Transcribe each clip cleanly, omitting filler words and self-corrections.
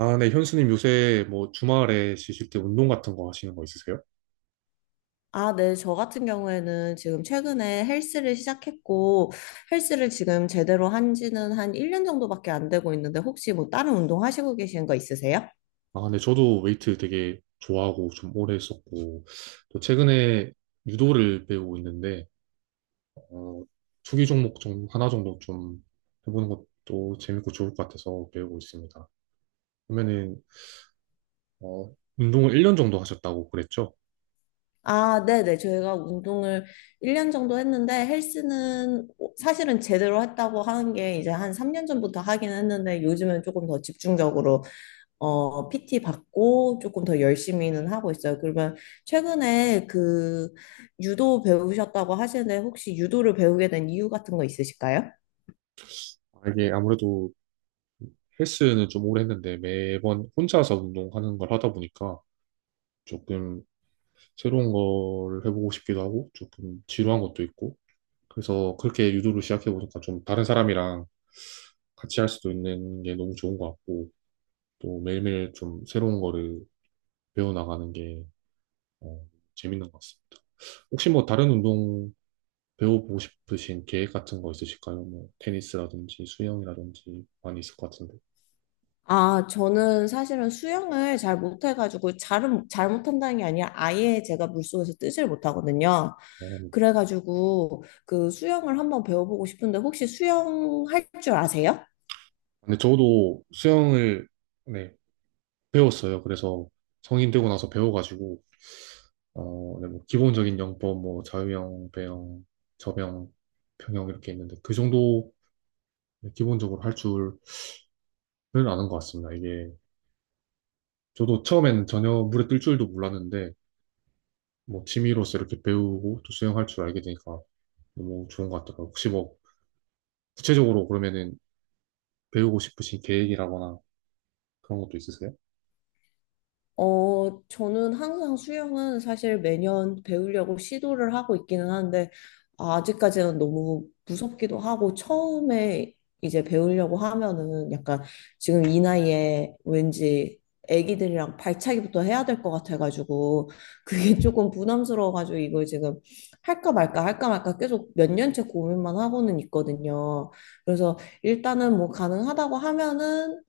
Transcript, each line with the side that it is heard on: right: 아, 네, 현수님 요새 뭐 주말에 쉬실 때 운동 같은 거 하시는 거 있으세요?
left: 아, 네. 저 같은 경우에는 지금 최근에 헬스를 시작했고, 헬스를 지금 제대로 한 지는 한 1년 정도밖에 안 되고 있는데, 혹시 뭐 다른 운동 하시고 계신 거 있으세요?
right: 아, 네, 저도 웨이트 되게 좋아하고 좀 오래 했었고, 또 최근에 유도를 배우고 있는데, 어, 투기 종목 좀 하나 정도 좀 해보는 것도 재밌고 좋을 것 같아서 배우고 있습니다. 그러면은, 운동을 1년 정도 하셨다고 그랬죠?
left: 아, 네네. 저희가 운동을 1년 정도 했는데 헬스는 사실은 제대로 했다고 하는 게 이제 한 3년 전부터 하긴 했는데 요즘은 조금 더 집중적으로 PT 받고 조금 더 열심히는 하고 있어요. 그러면 최근에 그 유도 배우셨다고 하시는데 혹시 유도를 배우게 된 이유 같은 거 있으실까요?
right: 아, 이게 아무래도 헬스는 좀 오래 했는데 매번 혼자서 운동하는 걸 하다 보니까 조금 새로운 걸 해보고 싶기도 하고 조금 지루한 것도 있고 그래서 그렇게 유도를 시작해보니까 좀 다른 사람이랑 같이 할 수도 있는 게 너무 좋은 것 같고 또 매일매일 좀 새로운 거를 배워나가는 게 어, 재밌는 것 같습니다. 혹시 뭐 다른 운동 배워보고 싶으신 계획 같은 거 있으실까요? 뭐 테니스라든지 수영이라든지 많이 있을 것 같은데.
left: 아, 저는 사실은 수영을 잘 못해가지고, 잘 못한다는 게 아니라 아예 제가 물속에서 뜨질 못하거든요.
right: 어,
left: 그래가지고, 그 수영을 한번 배워보고 싶은데, 혹시 수영할 줄 아세요?
right: 근데 저도 수영을 네, 배웠어요. 그래서 성인 되고 나서 배워가지고 네, 뭐 기본적인 영법, 뭐 자유형, 배형, 저병, 평형 이렇게 있는데 그 정도 기본적으로 할 줄은 아는 것 같습니다. 이게 저도 처음엔 전혀 물에 뜰 줄도 몰랐는데 뭐 취미로서 이렇게 배우고 또 수영할 줄 알게 되니까 너무 좋은 것 같더라고요. 혹시 뭐 구체적으로 그러면은 배우고 싶으신 계획이라거나 그런 것도 있으세요?
left: 어, 저는 항상 수영은 사실 매년 배우려고 시도를 하고 있기는 한데, 아직까지는 너무 무섭기도 하고, 처음에 이제 배우려고 하면은 약간 지금 이 나이에 왠지 애기들이랑 발차기부터 해야 될 것 같아가지고, 그게 조금 부담스러워가지고, 이걸 지금 할까 말까, 할까 말까 계속 몇 년째 고민만 하고는 있거든요. 그래서 일단은 뭐 가능하다고 하면은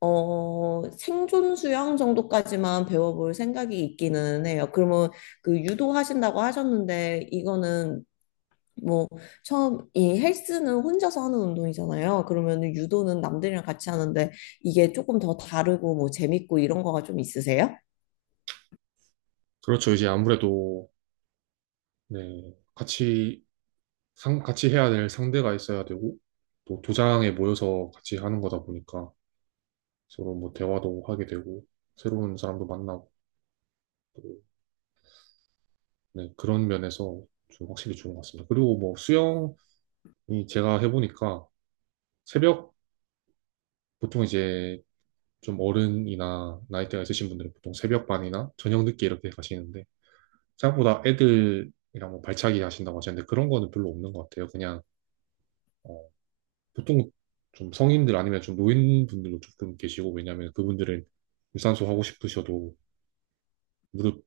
left: 생존 수영 정도까지만 배워볼 생각이 있기는 해요. 그러면 그 유도하신다고 하셨는데, 이거는 뭐, 처음, 이 헬스는 혼자서 하는 운동이잖아요. 그러면 유도는 남들이랑 같이 하는데, 이게 조금 더 다르고 뭐 재밌고 이런 거가 좀 있으세요?
right: 그렇죠. 이제 아무래도 네, 같이 같이 해야 될 상대가 있어야 되고, 또 도장에 모여서 같이 하는 거다 보니까 서로 뭐 대화도 하게 되고, 새로운 사람도 만나고, 또, 네, 그런 면에서 좀 확실히 좋은 것 같습니다. 그리고 뭐 수영이 제가 해보니까 새벽, 보통 이제 좀 어른이나 나이대가 있으신 분들은 보통 새벽반이나 저녁 늦게 이렇게 가시는데, 생각보다 애들이랑 뭐 발차기 하신다고 하셨는데 그런 거는 별로 없는 것 같아요. 그냥 어, 보통 좀 성인들 아니면 좀 노인분들도 조금 계시고 왜냐하면 그분들은 유산소 하고 싶으셔도 무릎이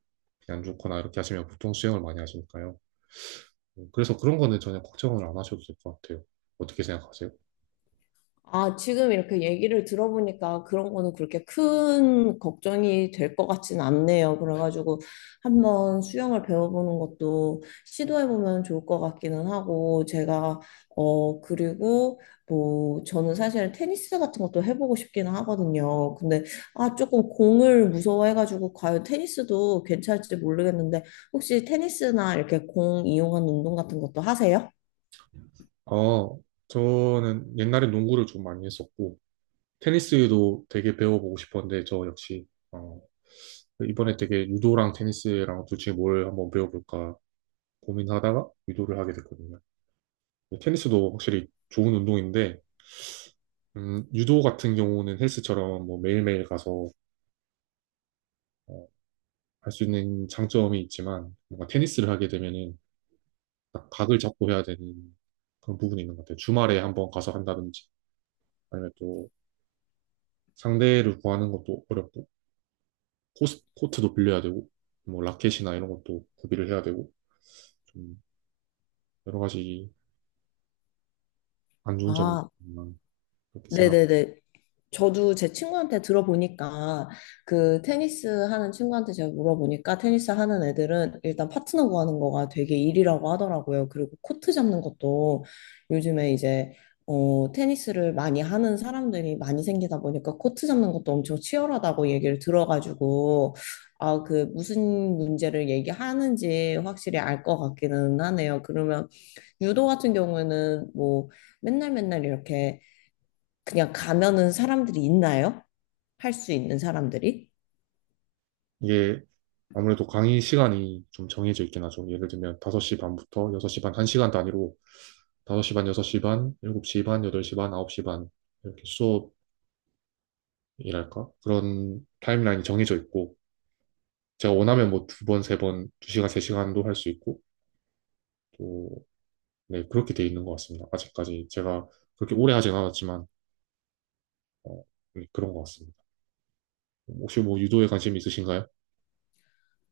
right: 안 좋거나 이렇게 하시면 보통 수영을 많이 하시니까요. 그래서 그런 거는 전혀 걱정을 안 하셔도 될 것 같아요. 어떻게 생각하세요?
left: 아, 지금 이렇게 얘기를 들어보니까 그런 거는 그렇게 큰 걱정이 될 것 같진 않네요. 그래가지고 한번 수영을 배워보는 것도 시도해보면 좋을 것 같기는 하고, 제가, 그리고 뭐, 저는 사실 테니스 같은 것도 해보고 싶기는 하거든요. 근데, 아, 조금 공을 무서워해가지고, 과연 테니스도 괜찮을지 모르겠는데, 혹시 테니스나 이렇게 공 이용한 운동 같은 것도 하세요?
right: 어, 저는 옛날에 농구를 좀 많이 했었고 테니스도 되게 배워보고 싶었는데 저 역시 이번에 되게 유도랑 테니스랑 둘 중에 뭘 한번 배워볼까 고민하다가 유도를 하게 됐거든요. 테니스도 확실히 좋은 운동인데 유도 같은 경우는 헬스처럼 뭐 매일매일 가서 어, 할수 있는 장점이 있지만 뭔가 테니스를 하게 되면은 딱 각을 잡고 해야 되는 그런 부분이 있는 것 같아요. 주말에 한번 가서 한다든지 아니면 또 상대를 구하는 것도 어렵고 코트도 빌려야 되고 뭐 라켓이나 이런 것도 구비를 해야 되고 좀 여러 가지 안 좋은 점이
left: 아,
right: 있지만 그렇게 생각.
left: 네네네. 저도 제 친구한테 들어보니까 그 테니스 하는 친구한테 제가 물어보니까 테니스 하는 애들은 일단 파트너 구하는 거가 되게 일이라고 하더라고요. 그리고 코트 잡는 것도 요즘에 이제 테니스를 많이 하는 사람들이 많이 생기다 보니까 코트 잡는 것도 엄청 치열하다고 얘기를 들어가지고 아, 그 무슨 문제를 얘기하는지 확실히 알 것 같기는 하네요. 그러면 유도 같은 경우에는 뭐 맨날 맨날 이렇게 그냥 가면은 사람들이 있나요? 할 수 있는 사람들이?
right: 이게 아무래도 강의 시간이 좀 정해져 있긴 하죠. 예를 들면 5시 반부터 6시 반 1시간 단위로 5시 반, 6시 반, 7시 반, 8시 반, 9시 반 이렇게 수업이랄까? 그런 타임라인이 정해져 있고 제가 원하면 뭐 두 번, 세 번, 두 시간, 세 시간도 할 수 있고 또, 네, 그렇게 돼 있는 것 같습니다. 아직까지 제가 그렇게 오래 하진 않았지만 어, 네, 그런 것 같습니다. 혹시 뭐 유도에 관심이 있으신가요?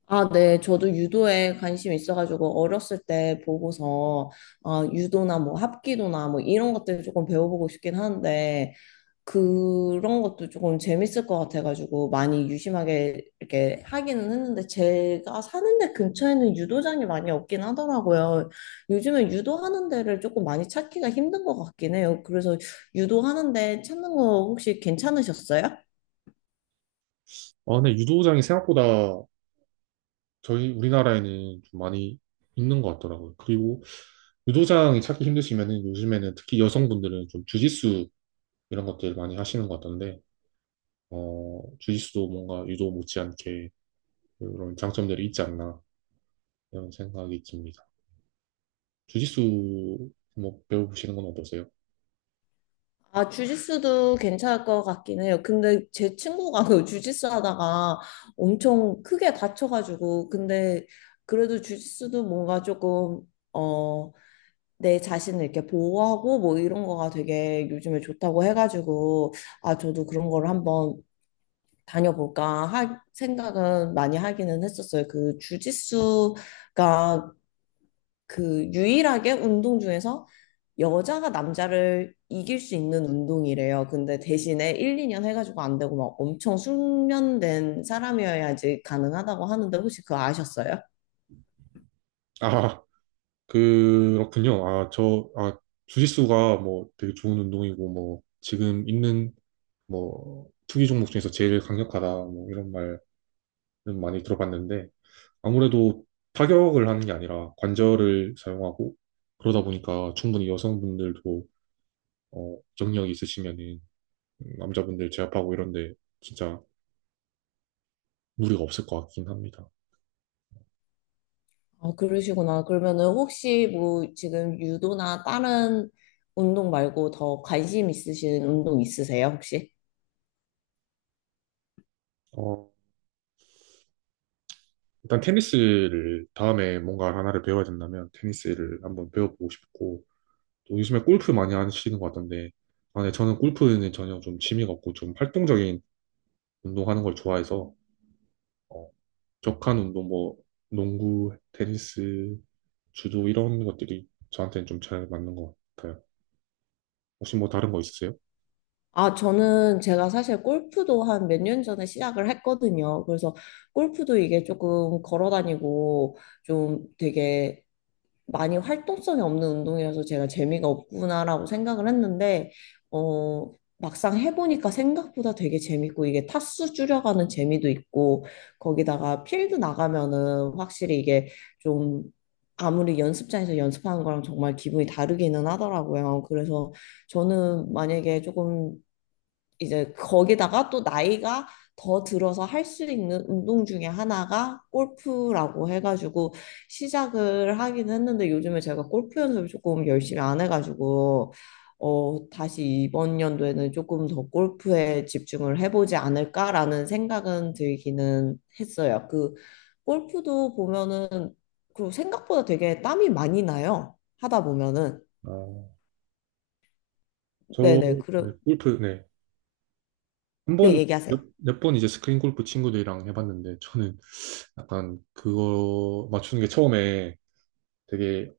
left: 아, 네. 저도 유도에 관심이 있어가지고 어렸을 때 보고서 아, 유도나 뭐 합기도나 뭐 이런 것들 조금 배워보고 싶긴 하는데 그런 것도 조금 재밌을 것 같아가지고 많이 유심하게 이렇게 하기는 했는데 제가 사는 데 근처에는 유도장이 많이 없긴 하더라고요. 요즘은 유도하는 데를 조금 많이 찾기가 힘든 것 같긴 해요. 그래서 유도하는 데 찾는 거 혹시 괜찮으셨어요?
right: 아, 네, 유도장이 생각보다 저희 우리나라에는 좀 많이 있는 것 같더라고요. 그리고 유도장이 찾기 힘드시면은 요즘에는 특히 여성분들은 좀 주짓수 이런 것들 많이 하시는 것 같던데 주짓수도 뭔가 유도 못지않게 그런 장점들이 있지 않나 이런 생각이 듭니다. 주짓수 뭐 배워보시는 건 어떠세요?
left: 아, 주짓수도 괜찮을 것 같긴 해요. 근데 제 친구가 그 주짓수 하다가 엄청 크게 다쳐가지고, 근데 그래도 주짓수도 뭔가 조금, 어, 내 자신을 이렇게 보호하고 뭐 이런 거가 되게 요즘에 좋다고 해가지고, 아, 저도 그런 거를 한번 다녀볼까 생각은 많이 하기는 했었어요. 그 주짓수가 그 유일하게 운동 중에서 여자가 남자를 이길 수 있는 운동이래요. 근데 대신에 1, 2년 해가지고 안 되고 막 엄청 숙련된 사람이어야지 가능하다고 하는데 혹시 그거 아셨어요?
right: 아, 그렇군요. 아, 주짓수가 뭐 되게 좋은 운동이고 뭐 지금 있는 뭐 투기 종목 중에서 제일 강력하다 뭐 이런 말은 많이 들어봤는데 아무래도 타격을 하는 게 아니라 관절을 사용하고 그러다 보니까 충분히 여성분들도 경력이 있으시면 남자분들 제압하고 이런데 진짜 무리가 없을 것 같긴 합니다.
left: 아, 그러시구나. 그러면은 혹시 뭐 지금 유도나 다른 운동 말고 더 관심 있으신 운동 있으세요, 혹시?
right: 어, 일단 테니스를 다음에 뭔가 하나를 배워야 된다면 테니스를 한번 배워보고 싶고 또 요즘에 골프 많이 하시는 것 같던데 아, 네, 저는 골프는 전혀 좀 취미가 없고 좀 활동적인 운동하는 걸 좋아해서 어, 격한 운동 뭐 농구, 테니스, 주도 이런 것들이 저한테는 좀 잘 맞는 것 같아요. 혹시 뭐 다른 거 있으세요?
left: 아, 저는 제가 사실 골프도 한 몇 년 전에 시작을 했거든요. 그래서 골프도 이게 조금 걸어 다니고 좀 되게 많이 활동성이 없는 운동이라서 제가 재미가 없구나라고 생각을 했는데, 어, 막상 해보니까 생각보다 되게 재밌고, 이게 타수 줄여가는 재미도 있고, 거기다가 필드 나가면은 확실히 이게 좀 아무리 연습장에서 연습하는 거랑 정말 기분이 다르기는 하더라고요. 그래서 저는 만약에 조금 이제 거기다가 또 나이가 더 들어서 할 수 있는 운동 중에 하나가 골프라고 해가지고 시작을 하긴 했는데 요즘에 제가 골프 연습을 조금 열심히 안 해가지고 다시 이번 연도에는 조금 더 골프에 집중을 해보지 않을까라는 생각은 들기는 했어요. 그 골프도 보면은 그리고 생각보다 되게 땀이 많이 나요. 하다 보면은
right: 아, 저
left: 네네 그래
right: 네, 골프 네. 한
left: 네
right: 번,
left: 얘기하세요.
right: 몇 번 이제 스크린 골프 친구들이랑 해봤는데, 저는 약간 그거 맞추는 게 처음에 되게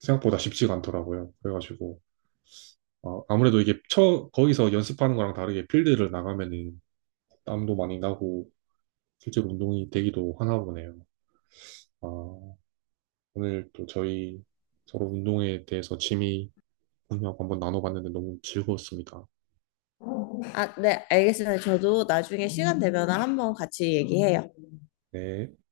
right: 생각보다 쉽지가 않더라고요. 그래가지고, 아무래도 이게 거기서 연습하는 거랑 다르게 필드를 나가면은 땀도 많이 나고, 실제로 운동이 되기도 하나 보네요. 아, 오늘 또 저희 서로 운동에 대해서 취미 공유하고 한번 나눠봤는데 너무 즐거웠습니다.
left: 아, 네, 알겠습니다. 저도 나중에 시간 되면 한번 같이 얘기해요.
right: 네.